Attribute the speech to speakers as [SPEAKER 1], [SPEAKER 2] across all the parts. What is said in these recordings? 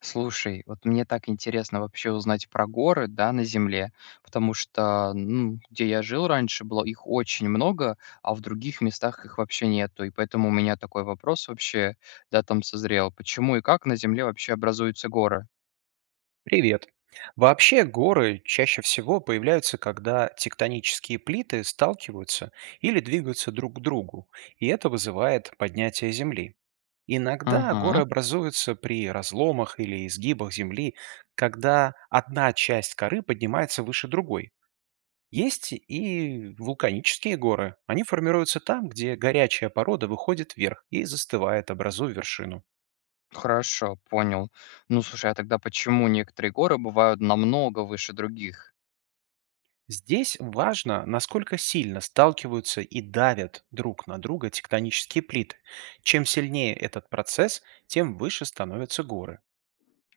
[SPEAKER 1] Слушай, вот мне так интересно вообще узнать про горы, да, на Земле, потому что, ну, где я жил раньше, было их очень много, а в других местах их вообще нету. И поэтому у меня такой вопрос вообще, да, там созрел. Почему и как на Земле вообще образуются горы?
[SPEAKER 2] Привет. Вообще горы чаще всего появляются, когда тектонические плиты сталкиваются или двигаются друг к другу, и это вызывает поднятие Земли. Иногда горы
[SPEAKER 1] Угу,
[SPEAKER 2] образуются при разломах или изгибах Земли, когда одна часть коры поднимается выше другой. Есть и вулканические горы. Они формируются там, где горячая порода выходит вверх и застывает, образуя вершину.
[SPEAKER 1] хорошо, понял. Ну, слушай, а тогда почему некоторые горы бывают намного выше других?
[SPEAKER 2] Здесь важно, насколько сильно сталкиваются и давят друг на друга тектонические плиты. Чем сильнее этот процесс, тем выше становятся горы.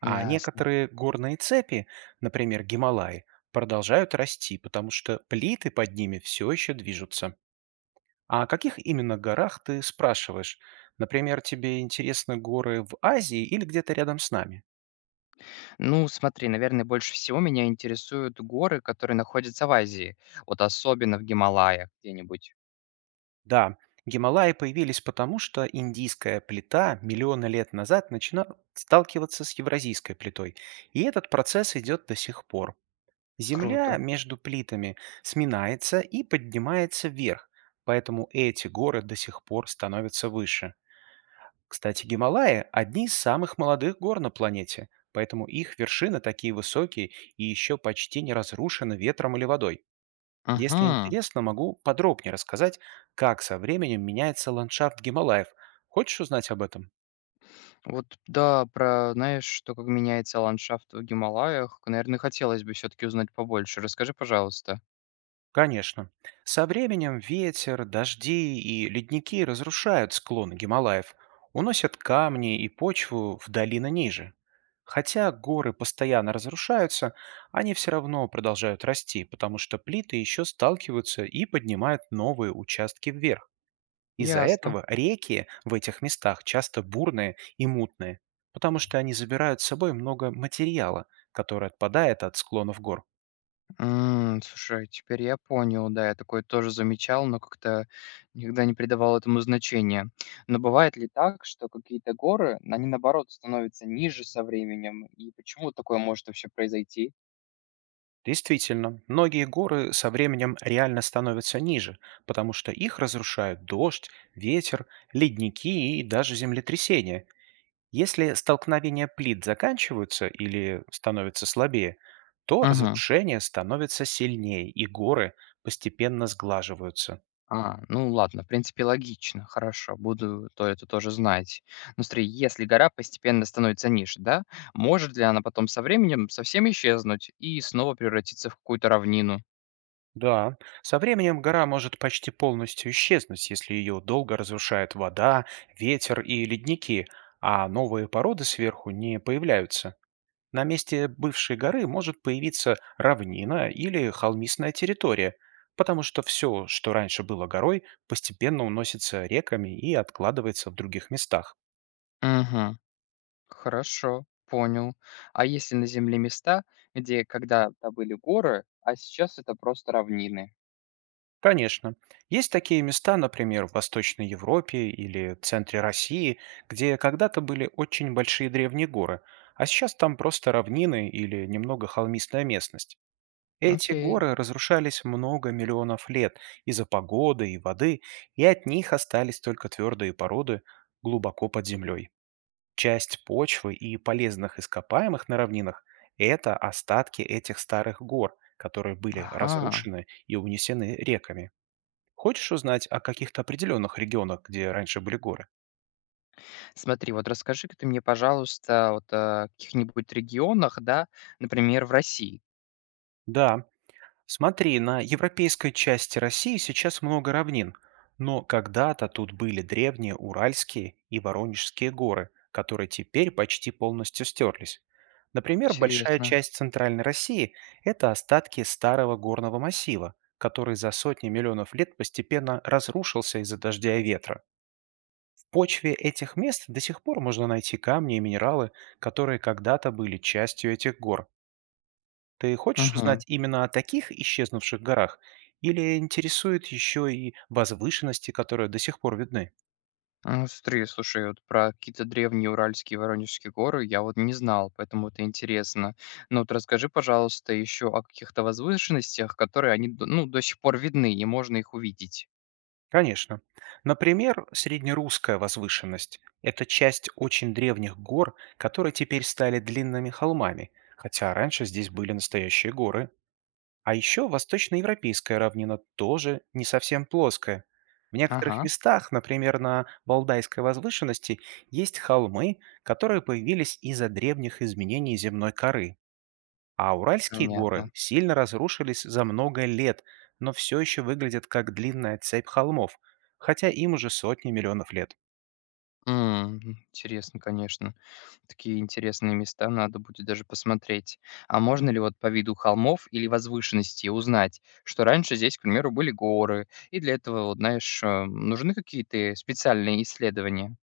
[SPEAKER 2] А
[SPEAKER 1] Ясно.
[SPEAKER 2] некоторые горные цепи, например, Гималаи, продолжают расти, потому что плиты под ними все еще движутся. А о каких именно горах ты спрашиваешь? Например, тебе интересны горы в Азии или где-то рядом с нами?
[SPEAKER 1] Ну, смотри, наверное, больше всего меня интересуют горы, которые находятся в Азии, вот особенно в Гималаях где-нибудь.
[SPEAKER 2] Да, Гималаи появились потому, что индийская плита миллионы лет назад начала сталкиваться с евразийской плитой, и этот процесс идет до сих пор. Земля
[SPEAKER 1] Круто.
[SPEAKER 2] между плитами сминается и поднимается вверх, поэтому эти горы до сих пор становятся выше. Кстати, Гималаи – одни из самых молодых гор на планете, поэтому их вершины такие высокие и еще почти не разрушены ветром или водой. Если
[SPEAKER 1] Ага.
[SPEAKER 2] интересно, могу подробнее рассказать, как со временем меняется ландшафт Гималаев. Хочешь узнать об этом?
[SPEAKER 1] Вот да, про, знаешь, что как меняется ландшафт в Гималаях, наверное, хотелось бы все-таки узнать побольше. Расскажи, пожалуйста.
[SPEAKER 2] Конечно. Со временем ветер, дожди и ледники разрушают склоны Гималаев, уносят камни и почву в долины ниже. Хотя горы постоянно разрушаются, они все равно продолжают расти, потому что плиты еще сталкиваются и поднимают новые участки вверх. Из-за
[SPEAKER 1] Ясно.
[SPEAKER 2] этого реки в этих местах часто бурные и мутные, потому что они забирают с собой много материала, который отпадает от склонов гор.
[SPEAKER 1] М, слушай, теперь я понял, да, я такое тоже замечал, но как-то никогда не придавал этому значения. Но бывает ли так, что какие-то горы, они наоборот становятся ниже со временем? И почему такое может вообще произойти?
[SPEAKER 2] Действительно, многие горы со временем реально становятся ниже, потому что их разрушают дождь, ветер, ледники и даже землетрясения. Если столкновения плит заканчиваются или становятся слабее, то разрушение становится сильнее, и горы постепенно сглаживаются.
[SPEAKER 1] А, ну ладно, в принципе, логично. Хорошо, буду то это тоже знать. Ну смотри, если гора постепенно становится ниже, да, может ли она потом со временем совсем исчезнуть и снова превратиться в какую-то равнину?
[SPEAKER 2] Да, со временем гора может почти полностью исчезнуть, если ее долго разрушает вода, ветер и ледники, а новые породы сверху не появляются. На месте бывшей горы может появиться равнина или холмистая территория, потому что все, что раньше было горой, постепенно уносится реками и откладывается в других местах.
[SPEAKER 1] Угу, хорошо, понял. А если на Земле места, где когда-то были горы, а сейчас это просто равнины?
[SPEAKER 2] Конечно. Есть такие места, например, в Восточной Европе или в центре России, где когда-то были очень большие древние горы, а сейчас там просто равнины или немного холмистая местность. Эти
[SPEAKER 1] Окей.
[SPEAKER 2] горы разрушались много миллионов лет из-за погоды и воды, и от них остались только твердые породы глубоко под землей. Часть почвы и полезных ископаемых на равнинах – это остатки этих старых гор, которые были
[SPEAKER 1] Ага.
[SPEAKER 2] разрушены и унесены реками. Хочешь узнать о каких-то определенных регионах, где раньше были горы?
[SPEAKER 1] Смотри, вот расскажи-ка ты мне, пожалуйста, вот о каких-нибудь регионах, да, например, в России.
[SPEAKER 2] Да. Смотри, на европейской части России сейчас много равнин, но когда-то тут были древние Уральские и Воронежские горы, которые теперь почти полностью стерлись. Например, большая
[SPEAKER 1] Интересно.
[SPEAKER 2] часть центральной России – это остатки старого горного массива, который за сотни миллионов лет постепенно разрушился из-за дождя и ветра. Почве этих мест до сих пор можно найти камни и минералы, которые когда-то были частью этих гор. Ты хочешь узнать
[SPEAKER 1] Мгм.
[SPEAKER 2] именно о таких исчезнувших горах? Или интересует еще и возвышенности, которые до сих пор видны?
[SPEAKER 1] Ну, смотри, слушай, вот про какие-то древние Уральские и Воронежские горы я вот не знал, поэтому это интересно. Но вот расскажи, пожалуйста, еще о каких-то возвышенностях, которые они, ну, до сих пор видны, и можно их увидеть.
[SPEAKER 2] Конечно. Например, среднерусская возвышенность – это часть очень древних гор, которые теперь стали длинными холмами, хотя раньше здесь были настоящие горы. А еще восточноевропейская равнина тоже не совсем плоская. В некоторых
[SPEAKER 1] Ага,
[SPEAKER 2] местах, например, на Валдайской возвышенности, есть холмы, которые появились из-за древних изменений земной коры. А Уральские
[SPEAKER 1] понятно.
[SPEAKER 2] горы сильно разрушились за много лет, но все еще выглядят как длинная цепь холмов, хотя им уже сотни миллионов лет.
[SPEAKER 1] М, интересно, конечно. Такие интересные места надо будет даже посмотреть. А можно ли вот по виду холмов или возвышенностей узнать, что раньше здесь, к примеру, были горы, и для этого, вот, знаешь, нужны какие-то специальные исследования?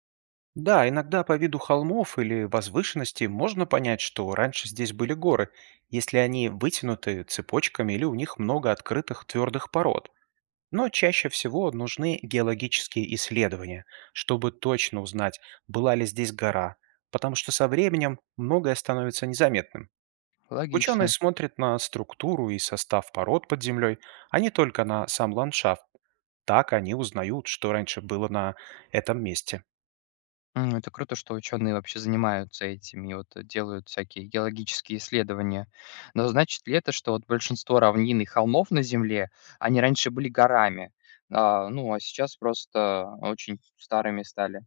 [SPEAKER 2] Да, иногда по виду холмов или возвышенностей можно понять, что раньше здесь были горы, если они вытянуты цепочками или у них много открытых твердых пород. Но чаще всего нужны геологические исследования, чтобы точно узнать, была ли здесь гора, потому что со временем многое становится незаметным. Ученые
[SPEAKER 1] Логично.
[SPEAKER 2] смотрят на структуру и состав пород под землей, а не только на сам ландшафт. Так они узнают, что раньше было на этом месте.
[SPEAKER 1] М, это круто, что ученые вообще занимаются этим и вот делают всякие геологические исследования. Но значит ли это, что вот большинство равнин и холмов на Земле, они раньше были горами, а, ну, а сейчас просто очень старыми стали?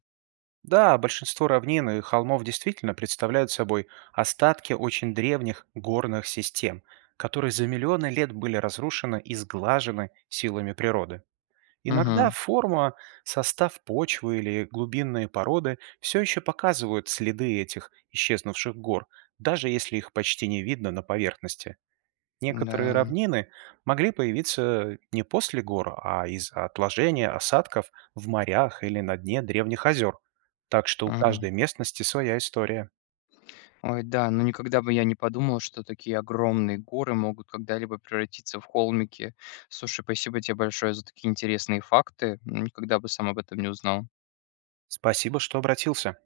[SPEAKER 2] Да, большинство равнин и холмов действительно представляют собой остатки очень древних горных систем, которые за миллионы лет были разрушены и сглажены силами природы. Иногда
[SPEAKER 1] Угу,
[SPEAKER 2] форма, состав почвы или глубинные породы все еще показывают следы этих исчезнувших гор, даже если их почти не видно на поверхности. Некоторые
[SPEAKER 1] Да.
[SPEAKER 2] равнины могли появиться не после гор, а из-за отложения осадков в морях или на дне древних озер. Так что у
[SPEAKER 1] Мгм.
[SPEAKER 2] каждой местности своя история.
[SPEAKER 1] Ой, да, ну никогда бы я не подумал, что такие огромные горы могут когда-либо превратиться в холмики. Слушай, спасибо тебе большое за такие интересные факты. Никогда бы сам об этом не узнал.
[SPEAKER 2] Спасибо, что обратился.